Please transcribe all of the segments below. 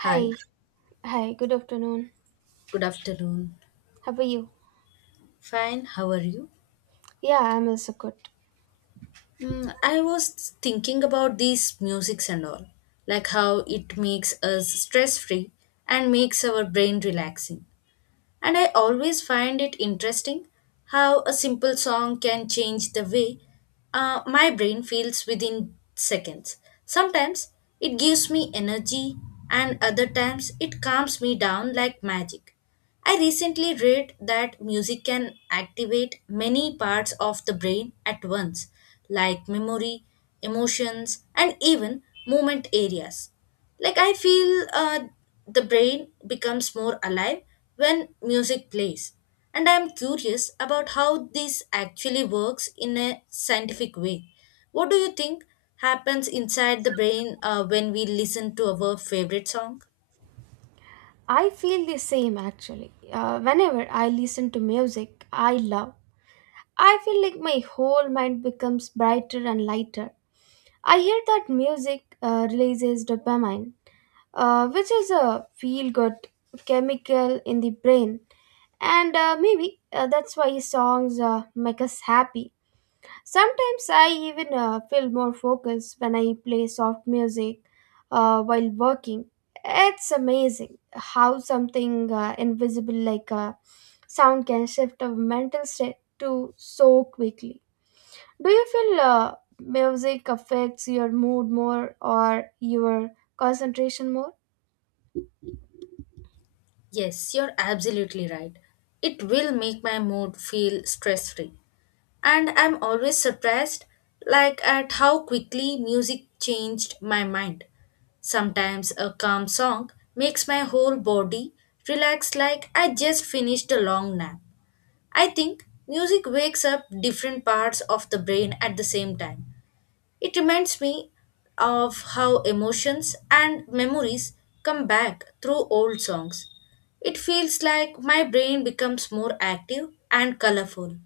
Hi, Hi, hi, good afternoon. good afternoon. How are you? Fine, how are you? Yeah, I'm also good. I was thinking about these musics and all, like how it makes us stress free and makes our brain relaxing. And I always find it interesting how a simple song can change the way my brain feels within seconds. Sometimes it gives me energy, and other times it calms me down like magic. I recently read that music can activate many parts of the brain at once, like memory, emotions, and even movement areas. Like I feel, the brain becomes more alive when music plays. And I am curious about how this actually works in a scientific way. What do you think happens inside the brain when we listen to our favorite song? I feel the same actually. Whenever I listen to music I love, I feel like my whole mind becomes brighter and lighter. I hear that music releases dopamine, which is a feel good chemical in the brain, and maybe that's why songs make us happy. Sometimes I even feel more focused when I play soft music while working. It's amazing how something invisible like sound can shift a mental state to so quickly. Do you feel music affects your mood more or your concentration more? Yes, you're absolutely right. It will make my mood feel stress free. And I'm always surprised, like, at how quickly music changed my mind. Sometimes a calm song makes my whole body relax like I just finished a long nap. I think music wakes up different parts of the brain at the same time. It reminds me of how emotions and memories come back through old songs. It feels like my brain becomes more active and colorful.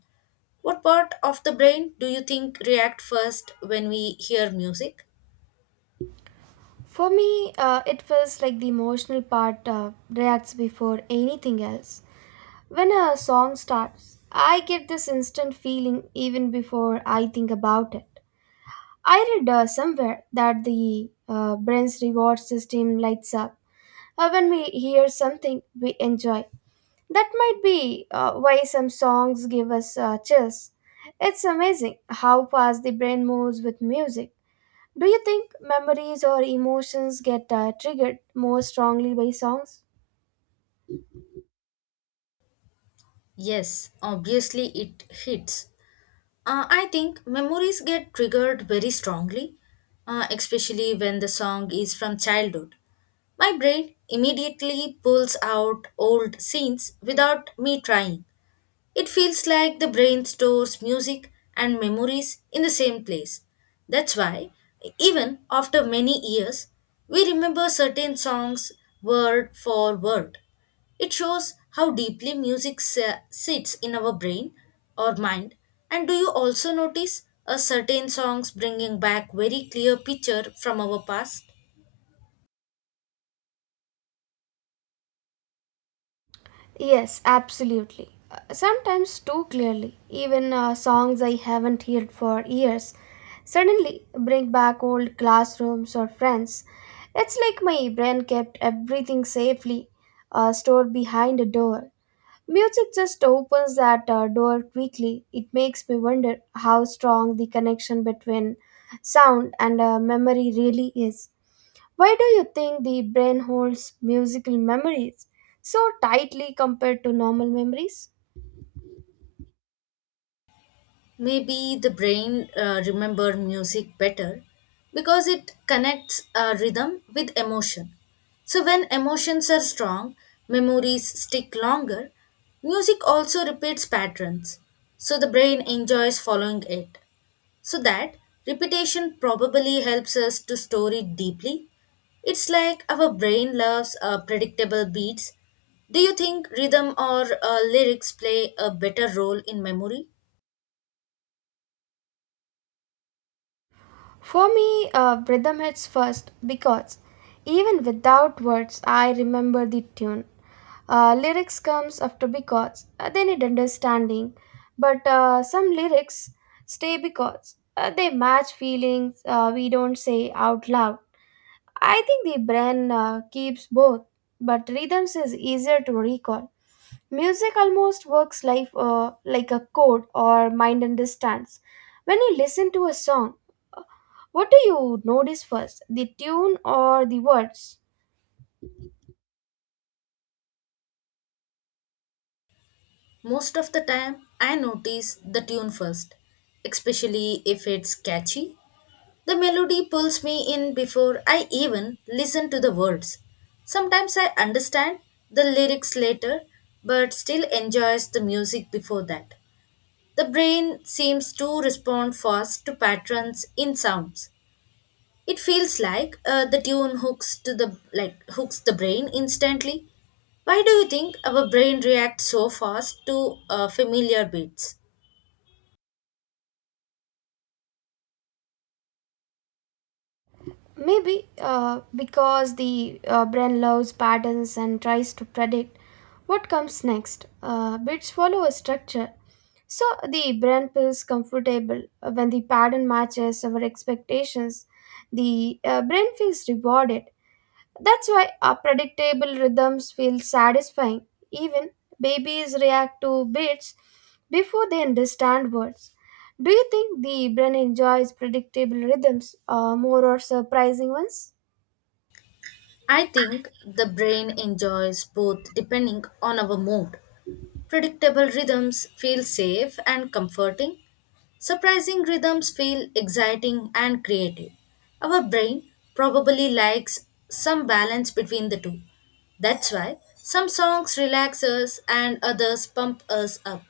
What part of the brain do you think react first when we hear music? For me, it feels like the emotional part reacts before anything else. When a song starts, I get this instant feeling even before I think about it. I read somewhere that the brain's reward system lights up when we hear something we enjoy. That might be why some songs give us chills. It's amazing how fast the brain moves with music. Do you think memories or emotions get triggered more strongly by songs? Yes, obviously it hits. I think memories get triggered very strongly, especially when the song is from childhood. My brain immediately pulls out old scenes without me trying. It feels like the brain stores music and memories in the same place. That's why, even after many years, we remember certain songs word for word. It shows how deeply sits in our brain or mind. And do you also notice a certain songs bringing back very clear picture from our past? Yes, absolutely. Sometimes too clearly, even songs I haven't heard for years suddenly bring back old classrooms or friends. It's like my brain kept everything safely stored behind a door. Music just opens that door quickly. It makes me wonder how strong the connection between sound and memory really is. Why do you think the brain holds musical memories so tightly compared to normal memories? Maybe the brain remember music better because it connects rhythm with emotion. So when emotions are strong, memories stick longer. Music also repeats patterns, so the brain enjoys following it. So that repetition probably helps us to store it deeply. It's like our brain loves predictable beats. Do you think rhythm or lyrics play a better role in memory? For me, rhythm hits first because even without words, I remember the tune. Lyrics comes after because they need understanding, but some lyrics stay because they match feelings we don't say out loud. I think the brain keeps both, but rhythms is easier to recall. Music almost works life like a code or mind and distance. When you listen to a song, what do you notice first, the tune or the words? Most of the time, I notice the tune first, especially if it's catchy. The melody pulls me in before I even listen to the words. Sometimes I understand the lyrics later, but still enjoys the music before that. The brain seems to respond fast to patterns in sounds. It feels like, the tune hooks to the like hooks the brain instantly. Why do you think our brain reacts so fast to familiar beats? Maybe because the brain loves patterns and tries to predict what comes next. Bits follow a structure, so the brain feels comfortable when the pattern matches our expectations. The brain feels rewarded. That's why our predictable rhythms feel satisfying. Even babies react to beats before they understand words. Do you think the brain enjoys predictable rhythms more or surprising ones? I think the brain enjoys both depending on our mood. Predictable rhythms feel safe and comforting. Surprising rhythms feel exciting and creative. Our brain probably likes some balance between the two. That's why some songs relax us and others pump us up.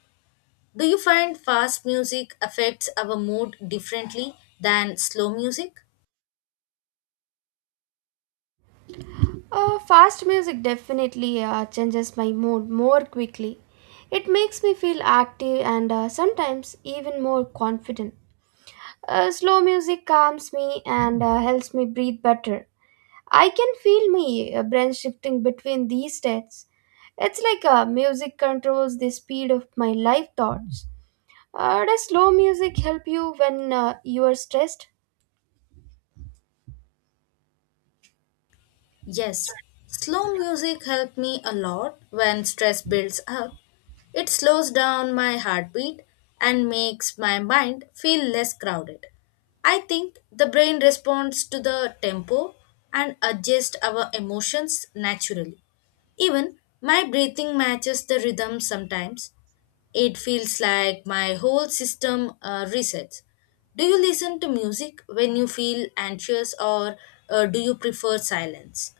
Do you find fast music affects our mood differently than slow music? Fast music definitely changes my mood more quickly. It makes me feel active and sometimes even more confident. Slow music calms me and helps me breathe better. I can feel my brain shifting between these states. It's like music controls the speed of my life thoughts. Does slow music help you when you are stressed? Yes, slow music helped me a lot when stress builds up. It slows down my heartbeat and makes my mind feel less crowded. I think the brain responds to the tempo and adjusts our emotions naturally. Even my breathing matches the rhythm sometimes. It feels like my whole system resets. Do you listen to music when you feel anxious, or do you prefer silence?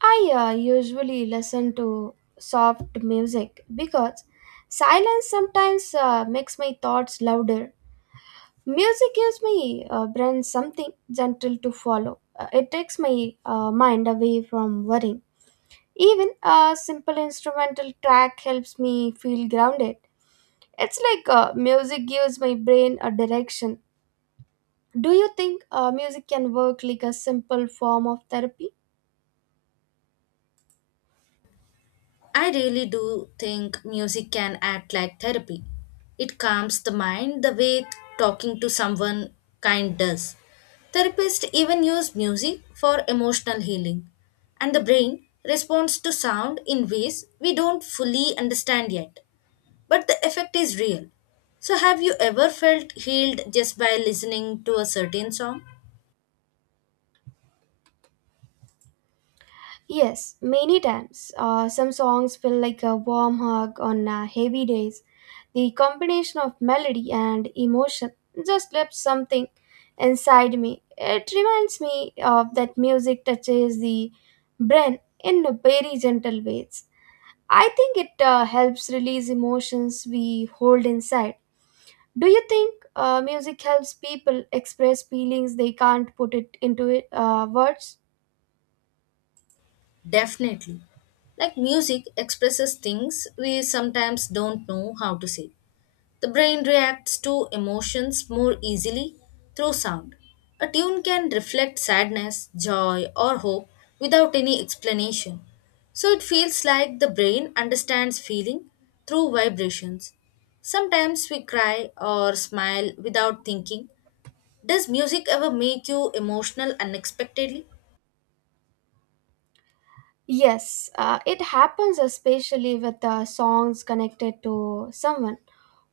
I usually listen to soft music because silence sometimes makes my thoughts louder. Music gives my brain something gentle to follow. It takes my mind away from worrying. Even a simple instrumental track helps me feel grounded. It's like music gives my brain a direction. Do you think music can work like a simple form of therapy? I really do think music can act like therapy. It calms the mind the way talking to someone kind does. Therapists even use music for emotional healing, and the brain responds to sound in ways we don't fully understand yet. But the effect is real. So, have you ever felt healed just by listening to a certain song? Yes, many times. Some songs feel like a warm hug on heavy days. The combination of melody and emotion just left something inside me. It reminds me of that music touches the brain in very gentle ways. I think it helps release emotions we hold inside. Do you think music helps people express feelings they can't put it into it, words? Definitely. Like music expresses things we sometimes don't know how to say. The brain reacts to emotions more easily through sound. A tune can reflect sadness, joy, or hope without any explanation. So it feels like the brain understands feeling through vibrations. Sometimes we cry or smile without thinking. Does music ever make you emotional unexpectedly? Yes, it happens especially with songs connected to someone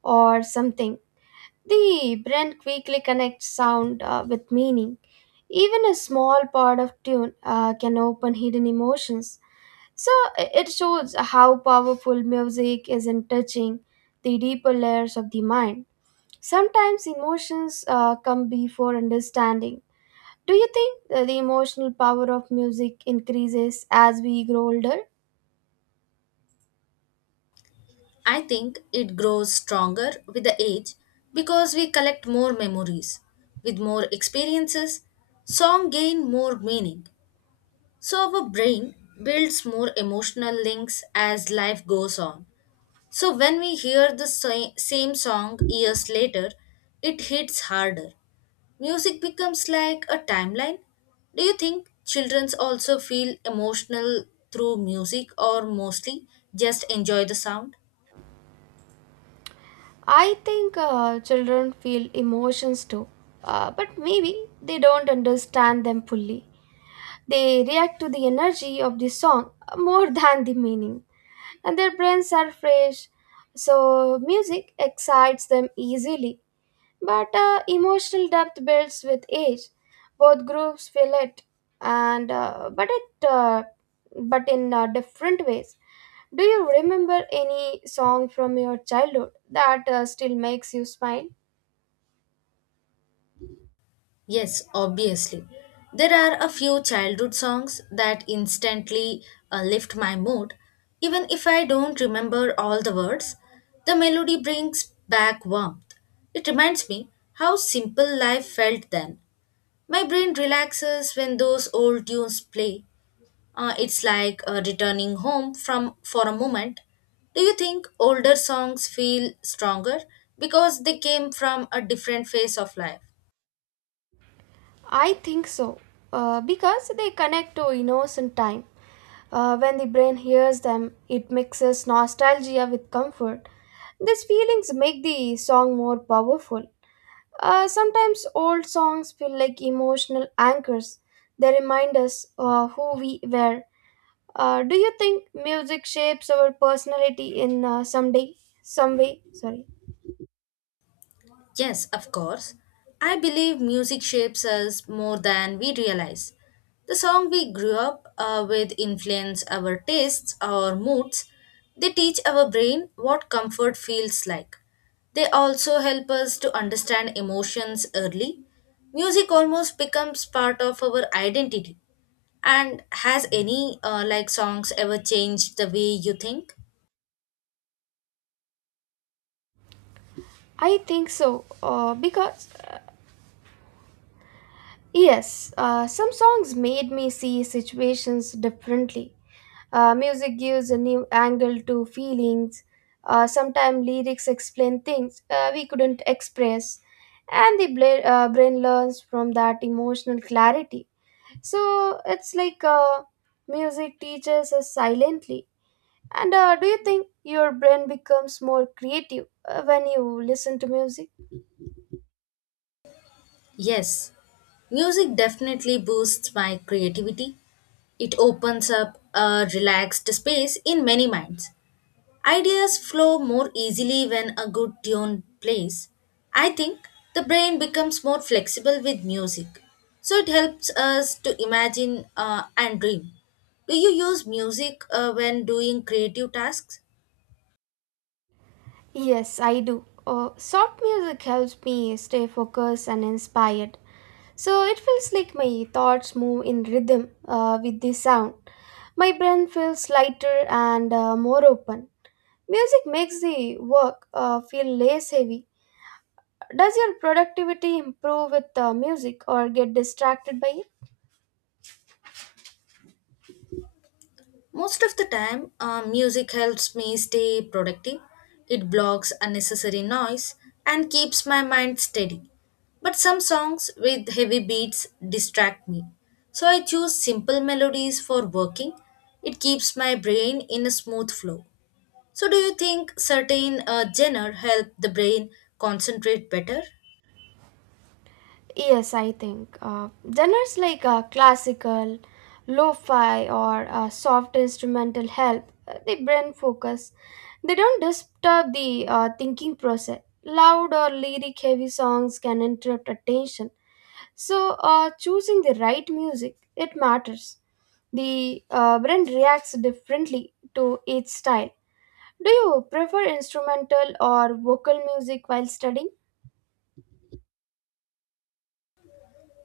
or something. The brain quickly connects sound with meaning. Even a small part of tune can open hidden emotions. So it shows how powerful music is in touching the deeper layers of the mind. Sometimes emotions come before understanding. Do you think the emotional power of music increases as we grow older? I think it grows stronger with the age because we collect more memories. With more experiences, song gain more meaning. So our brain builds more emotional links as life goes on. So when we hear the same song years later, it hits harder. Music becomes like a timeline. Do you think children also feel emotional through music or mostly just enjoy the sound? I think children feel emotions too, but maybe they don't understand them fully. They react to the energy of the song more than the meaning. And their brains are fresh, so music excites them easily. But emotional depth builds with age. Both groups feel it, and but it but in different ways. Do you remember any song from your childhood that still makes you smile? Yes, obviously. There are a few childhood songs that instantly lift my mood. Even if I don't remember all the words, the melody brings back warmth. It reminds me how simple life felt then. My brain relaxes when those old tunes play. It's like returning home from for a moment. Do you think older songs feel stronger because they came from a different phase of life? I think so, because they connect to innocent time. When the brain hears them, it mixes nostalgia with comfort. These feelings make the song more powerful. Sometimes old songs feel like emotional anchors. They remind us who we were. Do you think music shapes our personality in some way? Sorry, Yes, of course. I believe music shapes us more than we realize. The song we grew up with influence our tastes, our moods. They teach our brain what comfort feels like. They also help us to understand emotions early. Music almost becomes part of our identity. And has any like songs ever changed the way you think? I think so. Some songs made me see situations differently. Music gives a new angle to feelings. Sometimes lyrics explain things we couldn't express, and the brain learns from that emotional clarity. So it's like music teaches us silently. And do you think your brain becomes more creative when you listen to music? Yes, music definitely boosts my creativity. It opens up a relaxed space in many minds. Ideas flow more easily when a good tune plays. I think the brain becomes more flexible with music, so it helps us to imagine and dream. Do you use music when doing creative tasks? Yes, I do. Soft music helps me stay focused and inspired. So it feels like my thoughts move in rhythm with the sound. My brain feels lighter and more open. Music makes the work feel less heavy. Does your productivity improve with music or get distracted by it? Most of the time, music helps me stay productive. It blocks unnecessary noise and keeps my mind steady. But some songs with heavy beats distract me. So I choose simple melodies for working. It keeps my brain in a smooth flow. So do you think certain, genre help the brain concentrate better? Yes, I think. Genres like classical, lo fi, or soft instrumental help the brain focus. They don't disturb the thinking process. Loud or lyric heavy songs can interrupt attention. So, choosing the right music, it matters. The brain reacts differently to each style. Do you prefer instrumental or vocal music while studying?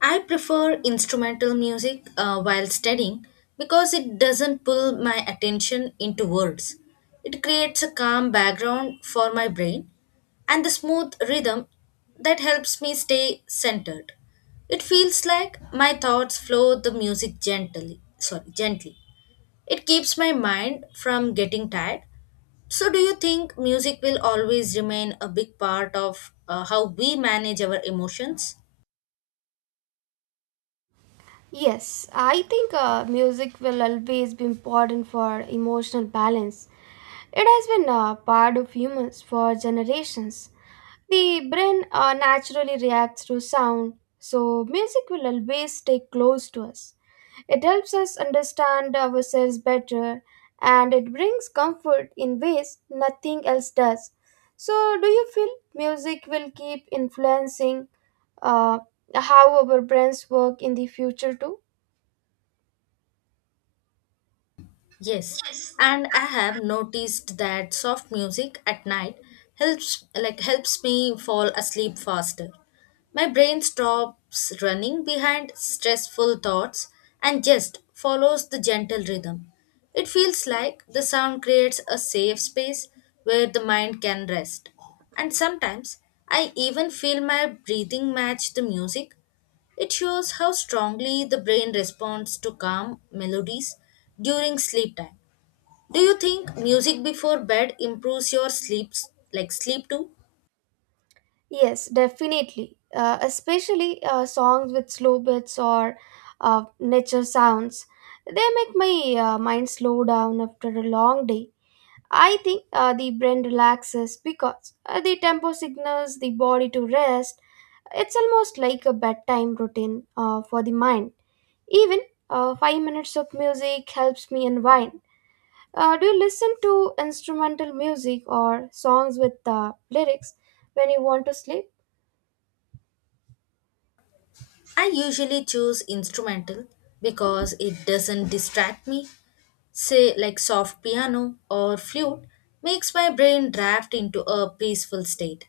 I prefer instrumental music while studying because it doesn't pull my attention into words. It creates a calm background for my brain and the smooth rhythm that helps me stay centered. It feels like my thoughts flow the music gently, sorry, gently. It keeps my mind from getting tired. So do you think music will always remain a big part of, how we manage our emotions? Yes, I think music will always be important for emotional balance. It has been a part of humans for generations. The brain naturally reacts to sound, so music will always stay close to us. It helps us understand ourselves better and it brings comfort in ways nothing else does. So, do you feel music will keep influencing uh, how our brains work in the future too? Yes, and I have noticed that soft music at night helps me fall asleep faster. My brain stops running behind stressful thoughts and just follows the gentle rhythm. It feels like the sound creates a safe space where the mind can rest. And sometimes I even feel my breathing match the music. It shows how strongly the brain responds to calm melodies during sleep time. Do you think music before bed improves your sleep too? Yes, definitely. Especially songs with slow beats or nature sounds. They make my mind slow down after a long day. I think the brain relaxes because the tempo signals the body to rest. It's almost like a bedtime routine for the mind. Even 5 minutes of music helps me unwind. Do you listen to instrumental music or songs with lyrics when you want to sleep? I usually choose instrumental because it doesn't distract me. Say like soft piano or flute makes my brain draft into a peaceful state.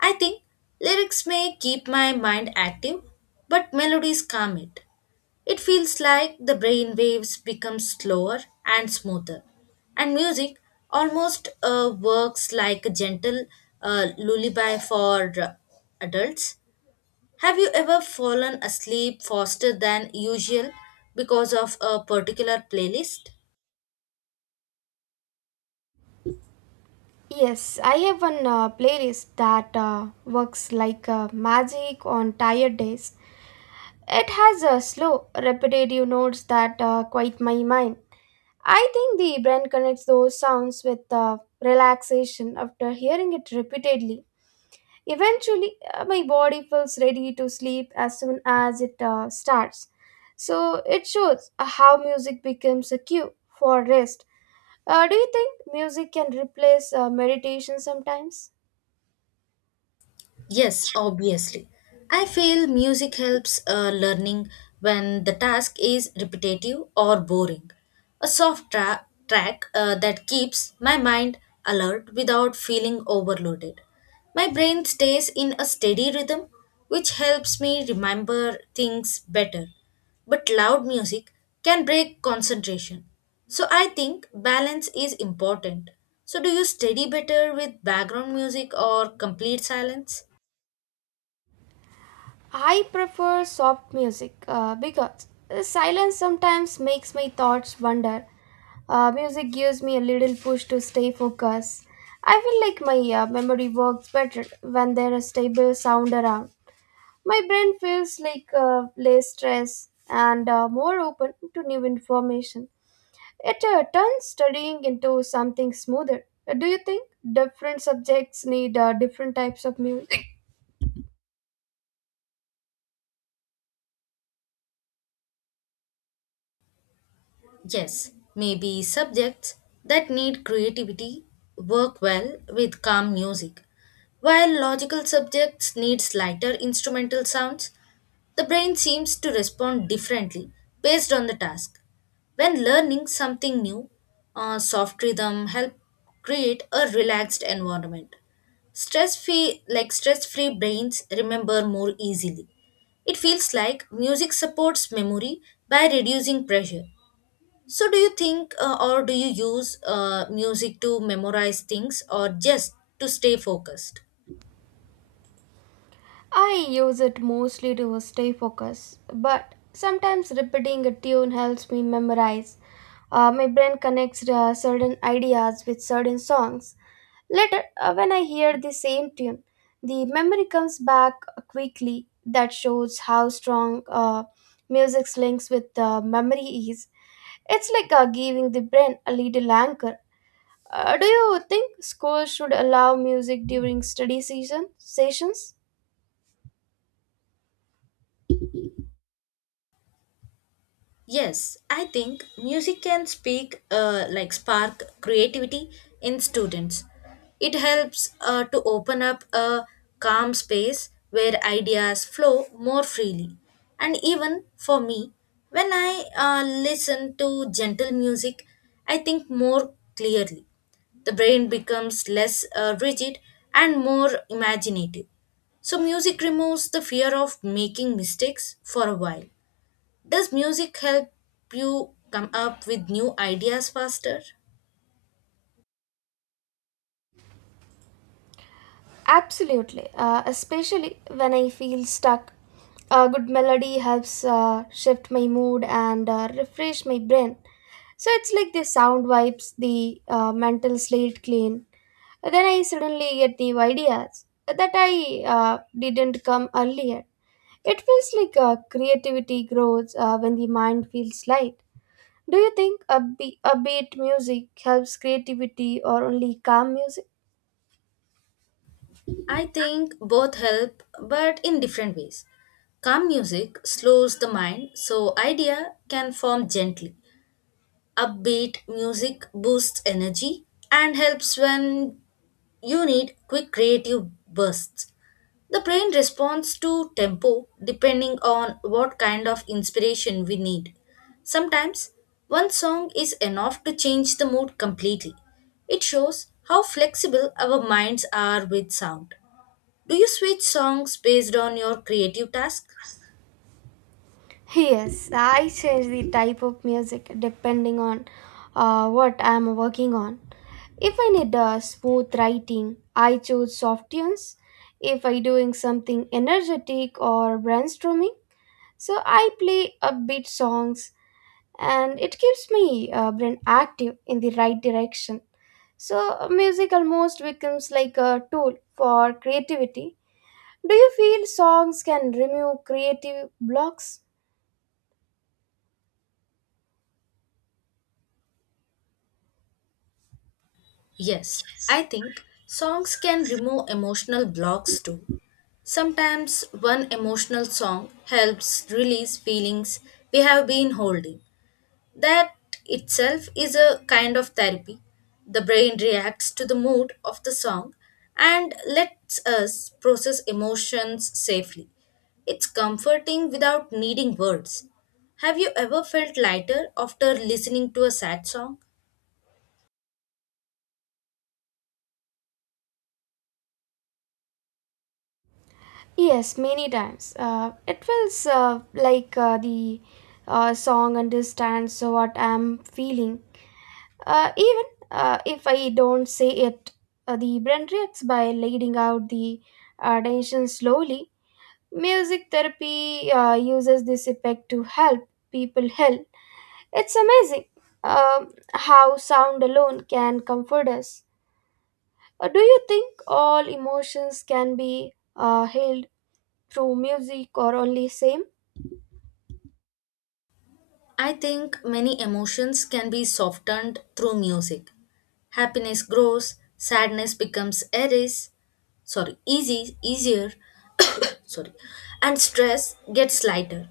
I think lyrics may keep my mind active, but melodies calm it. It feels like the brain waves become slower and smoother, and music almost, works like a gentle lullaby for adults. Have you ever fallen asleep faster than usual because of a particular playlist? Yes, I have one playlist that works like magic on tired days. It has slow, repetitive notes that quiet my mind. I think the brain connects those sounds with relaxation after hearing it repeatedly. Eventually, my body feels ready to sleep as soon as it starts. So, it shows how music becomes a cue for rest. Do you think music can replace meditation sometimes? Yes, obviously. I feel music helps learning when the task is repetitive or boring. A soft track, that keeps my mind alert without feeling overloaded. My brain stays in a steady rhythm, which helps me remember things better. But loud music can break concentration. So I think balance is important. So, do you study better with background music or complete silence? I prefer soft music because silence sometimes makes my thoughts wander. Music gives me a little push to stay focused. I feel like my memory works better when there is stable sound around. My brain feels like less stressed and more open to new information. It turns studying into something smoother. Do you think different subjects need different types of music? Yes, maybe subjects that need creativity work well with calm music. While logical subjects need lighter instrumental sounds, the brain seems to respond differently based on the task. When learning something new, a soft rhythm help create a relaxed environment. Stress free brains remember more easily. It feels like music supports memory by reducing pressure. So do you think, or do you use music to memorize things or just to stay focused? I use it mostly to stay focused, but sometimes repeating a tune helps me memorize. My brain connects certain ideas with certain songs. Later, when I hear the same tune, the memory comes back quickly. That shows how strong music's links with memory is. It's like giving the brain a little anchor. Do you think schools should allow music during study season sessions? Yes, I think music can speak like spark creativity in students. It helps to open up a calm space where ideas flow more freely. And even for me, when I listen to gentle music, I think more clearly. The brain becomes less rigid and more imaginative. So, music removes the fear of making mistakes for a while. Does music help you come up with new ideas faster? Absolutely, especially when I feel stuck. A good melody helps shift my mood and refresh my brain. So it's like the sound wipes the mental slate clean. Then I suddenly get new ideas that I didn't come earlier. It feels like creativity grows when the mind feels light. Do you think upbeat music helps creativity or only calm music? I think both help, but in different ways. Calm music slows the mind so idea can form gently. Upbeat music boosts energy and helps when you need quick creative bursts. The brain responds to tempo depending on what kind of inspiration we need. Sometimes, one song is enough to change the mood completely. It shows how flexible our minds are with sound. Do you switch songs based on your creative task? Yes, I change the type of music depending on what I am working on. If I need smooth writing, I choose soft tunes. If I doing something energetic or brainstorming, so I play upbeat songs, and it keeps me brain active in the right direction. So music almost becomes like a tool for creativity. Do you feel songs can remove creative blocks? Yes, I think songs can remove emotional blocks too. Sometimes one emotional song helps release feelings we have been holding. That itself is a kind of therapy. The brain reacts to the mood of the song and lets us process emotions safely. It's comforting without needing words. Have you ever felt lighter after listening to a sad song? Yes, many times. It feels like the Song understands what I'm feeling. Even if I don't say it, the brain reacts by letting out the tension slowly. Music therapy uses this effect to help people heal. It's amazing how sound alone can comfort us. Do you think all emotions can be healed through music or only same? I think many emotions can be softened through music. Happiness grows, sadness becomes eris, sorry, easy, easier, sorry, and stress gets lighter.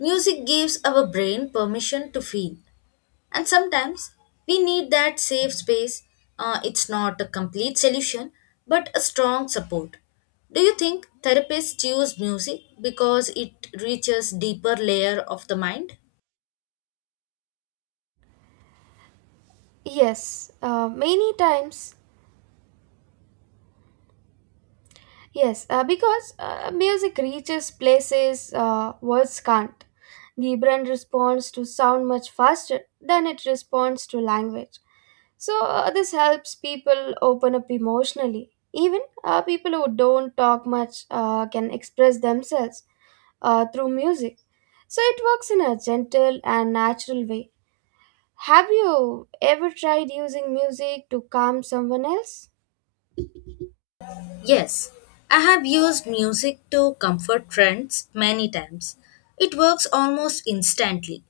Music gives our brain permission to feel, and sometimes we need that safe space. It's not a complete solution, but a strong support. Do you think therapists use music because it reaches deeper layer of the mind? Yes, many times. Yes, because music reaches places words can't. The brain responds to sound much faster than it responds to language. So, this helps people open up emotionally. Even people who don't talk much can express themselves through music. So, it works in a gentle and natural way. Have you ever tried using music to calm someone else? Yes, I have used music to comfort friends many times. It works almost instantly,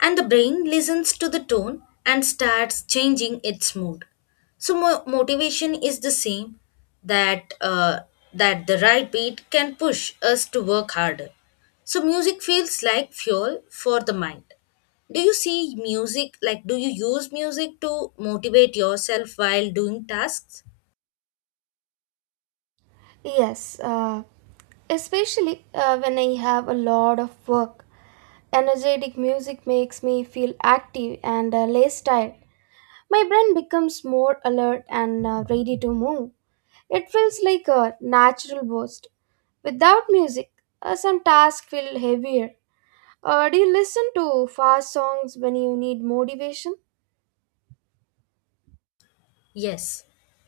and the brain listens to the tone and starts changing its mood. So motivation is the same that uh, that the right beat can push us to work harder. So music feels like fuel for the mind. Do you use music to motivate yourself while doing tasks? Yes, especially when I have a lot of work, energetic music makes me feel active and less tired. My brain becomes more alert and ready to move. It feels like a natural boost. Without music, some tasks feel heavier. Do you listen to fast songs when you need motivation? Yes,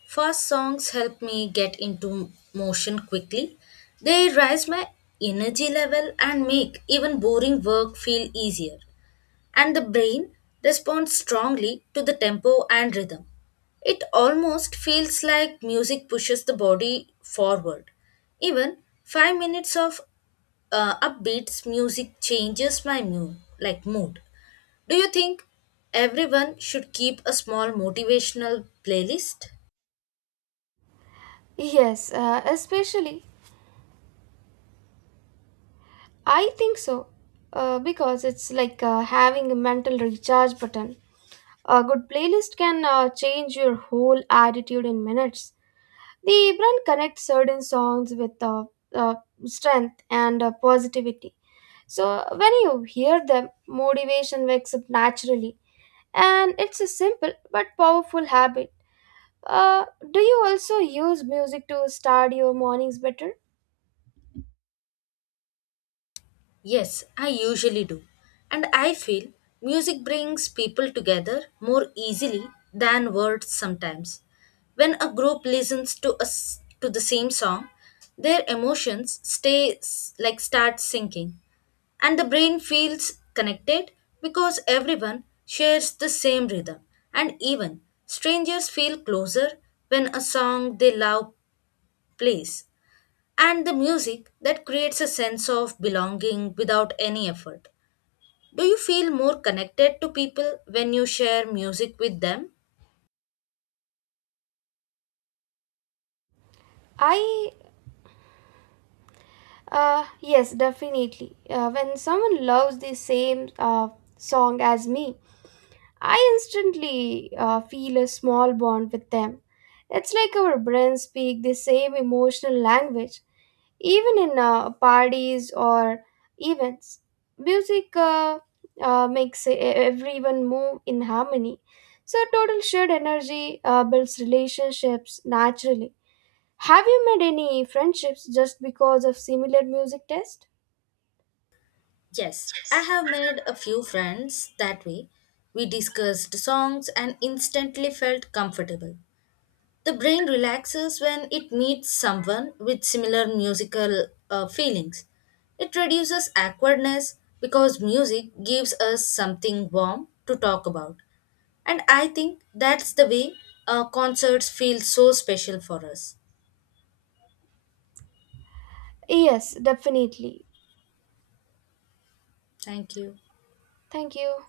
fast songs help me get into motion quickly. They raise my energy level and make even boring work feel easier. And the brain responds strongly to the tempo and rhythm. It almost feels like music pushes the body forward. Even 5 minutes of upbeats music changes my mood. Do you think everyone should keep a small motivational playlist? Yes, especially. I think so. Because it's like having a mental recharge button. A good playlist can change your whole attitude in minutes. The brand connects certain songs with uh, strength and positivity. So when you hear them, motivation wakes up naturally. And it's a simple but powerful habit. Uh, do you also use music to start your mornings better? Yes, I usually do. And I feel music brings people together more easily than words sometimes. When a group listens to the same song, their emotions stay s- like start sinking, and the brain feels connected because everyone shares the same rhythm, and even strangers feel closer when a song they love plays, and the music that creates a sense of belonging without any effort. Do you feel more connected to people when you share music with them? I, yes, definitely. When someone loves the same song as me, I instantly feel a small bond with them. It's like our brains speak the same emotional language, even in parties or events. Music makes everyone move in harmony. So, total shared energy builds relationships naturally. Have you made any friendships just because of similar music taste? Yes, I have made a few friends that way. We discussed songs and instantly felt comfortable. The brain relaxes when it meets someone with similar musical feelings. It reduces awkwardness because music gives us something warm to talk about. And I think that's the way concerts feel so special for us. Yes, definitely. Thank you. Thank you.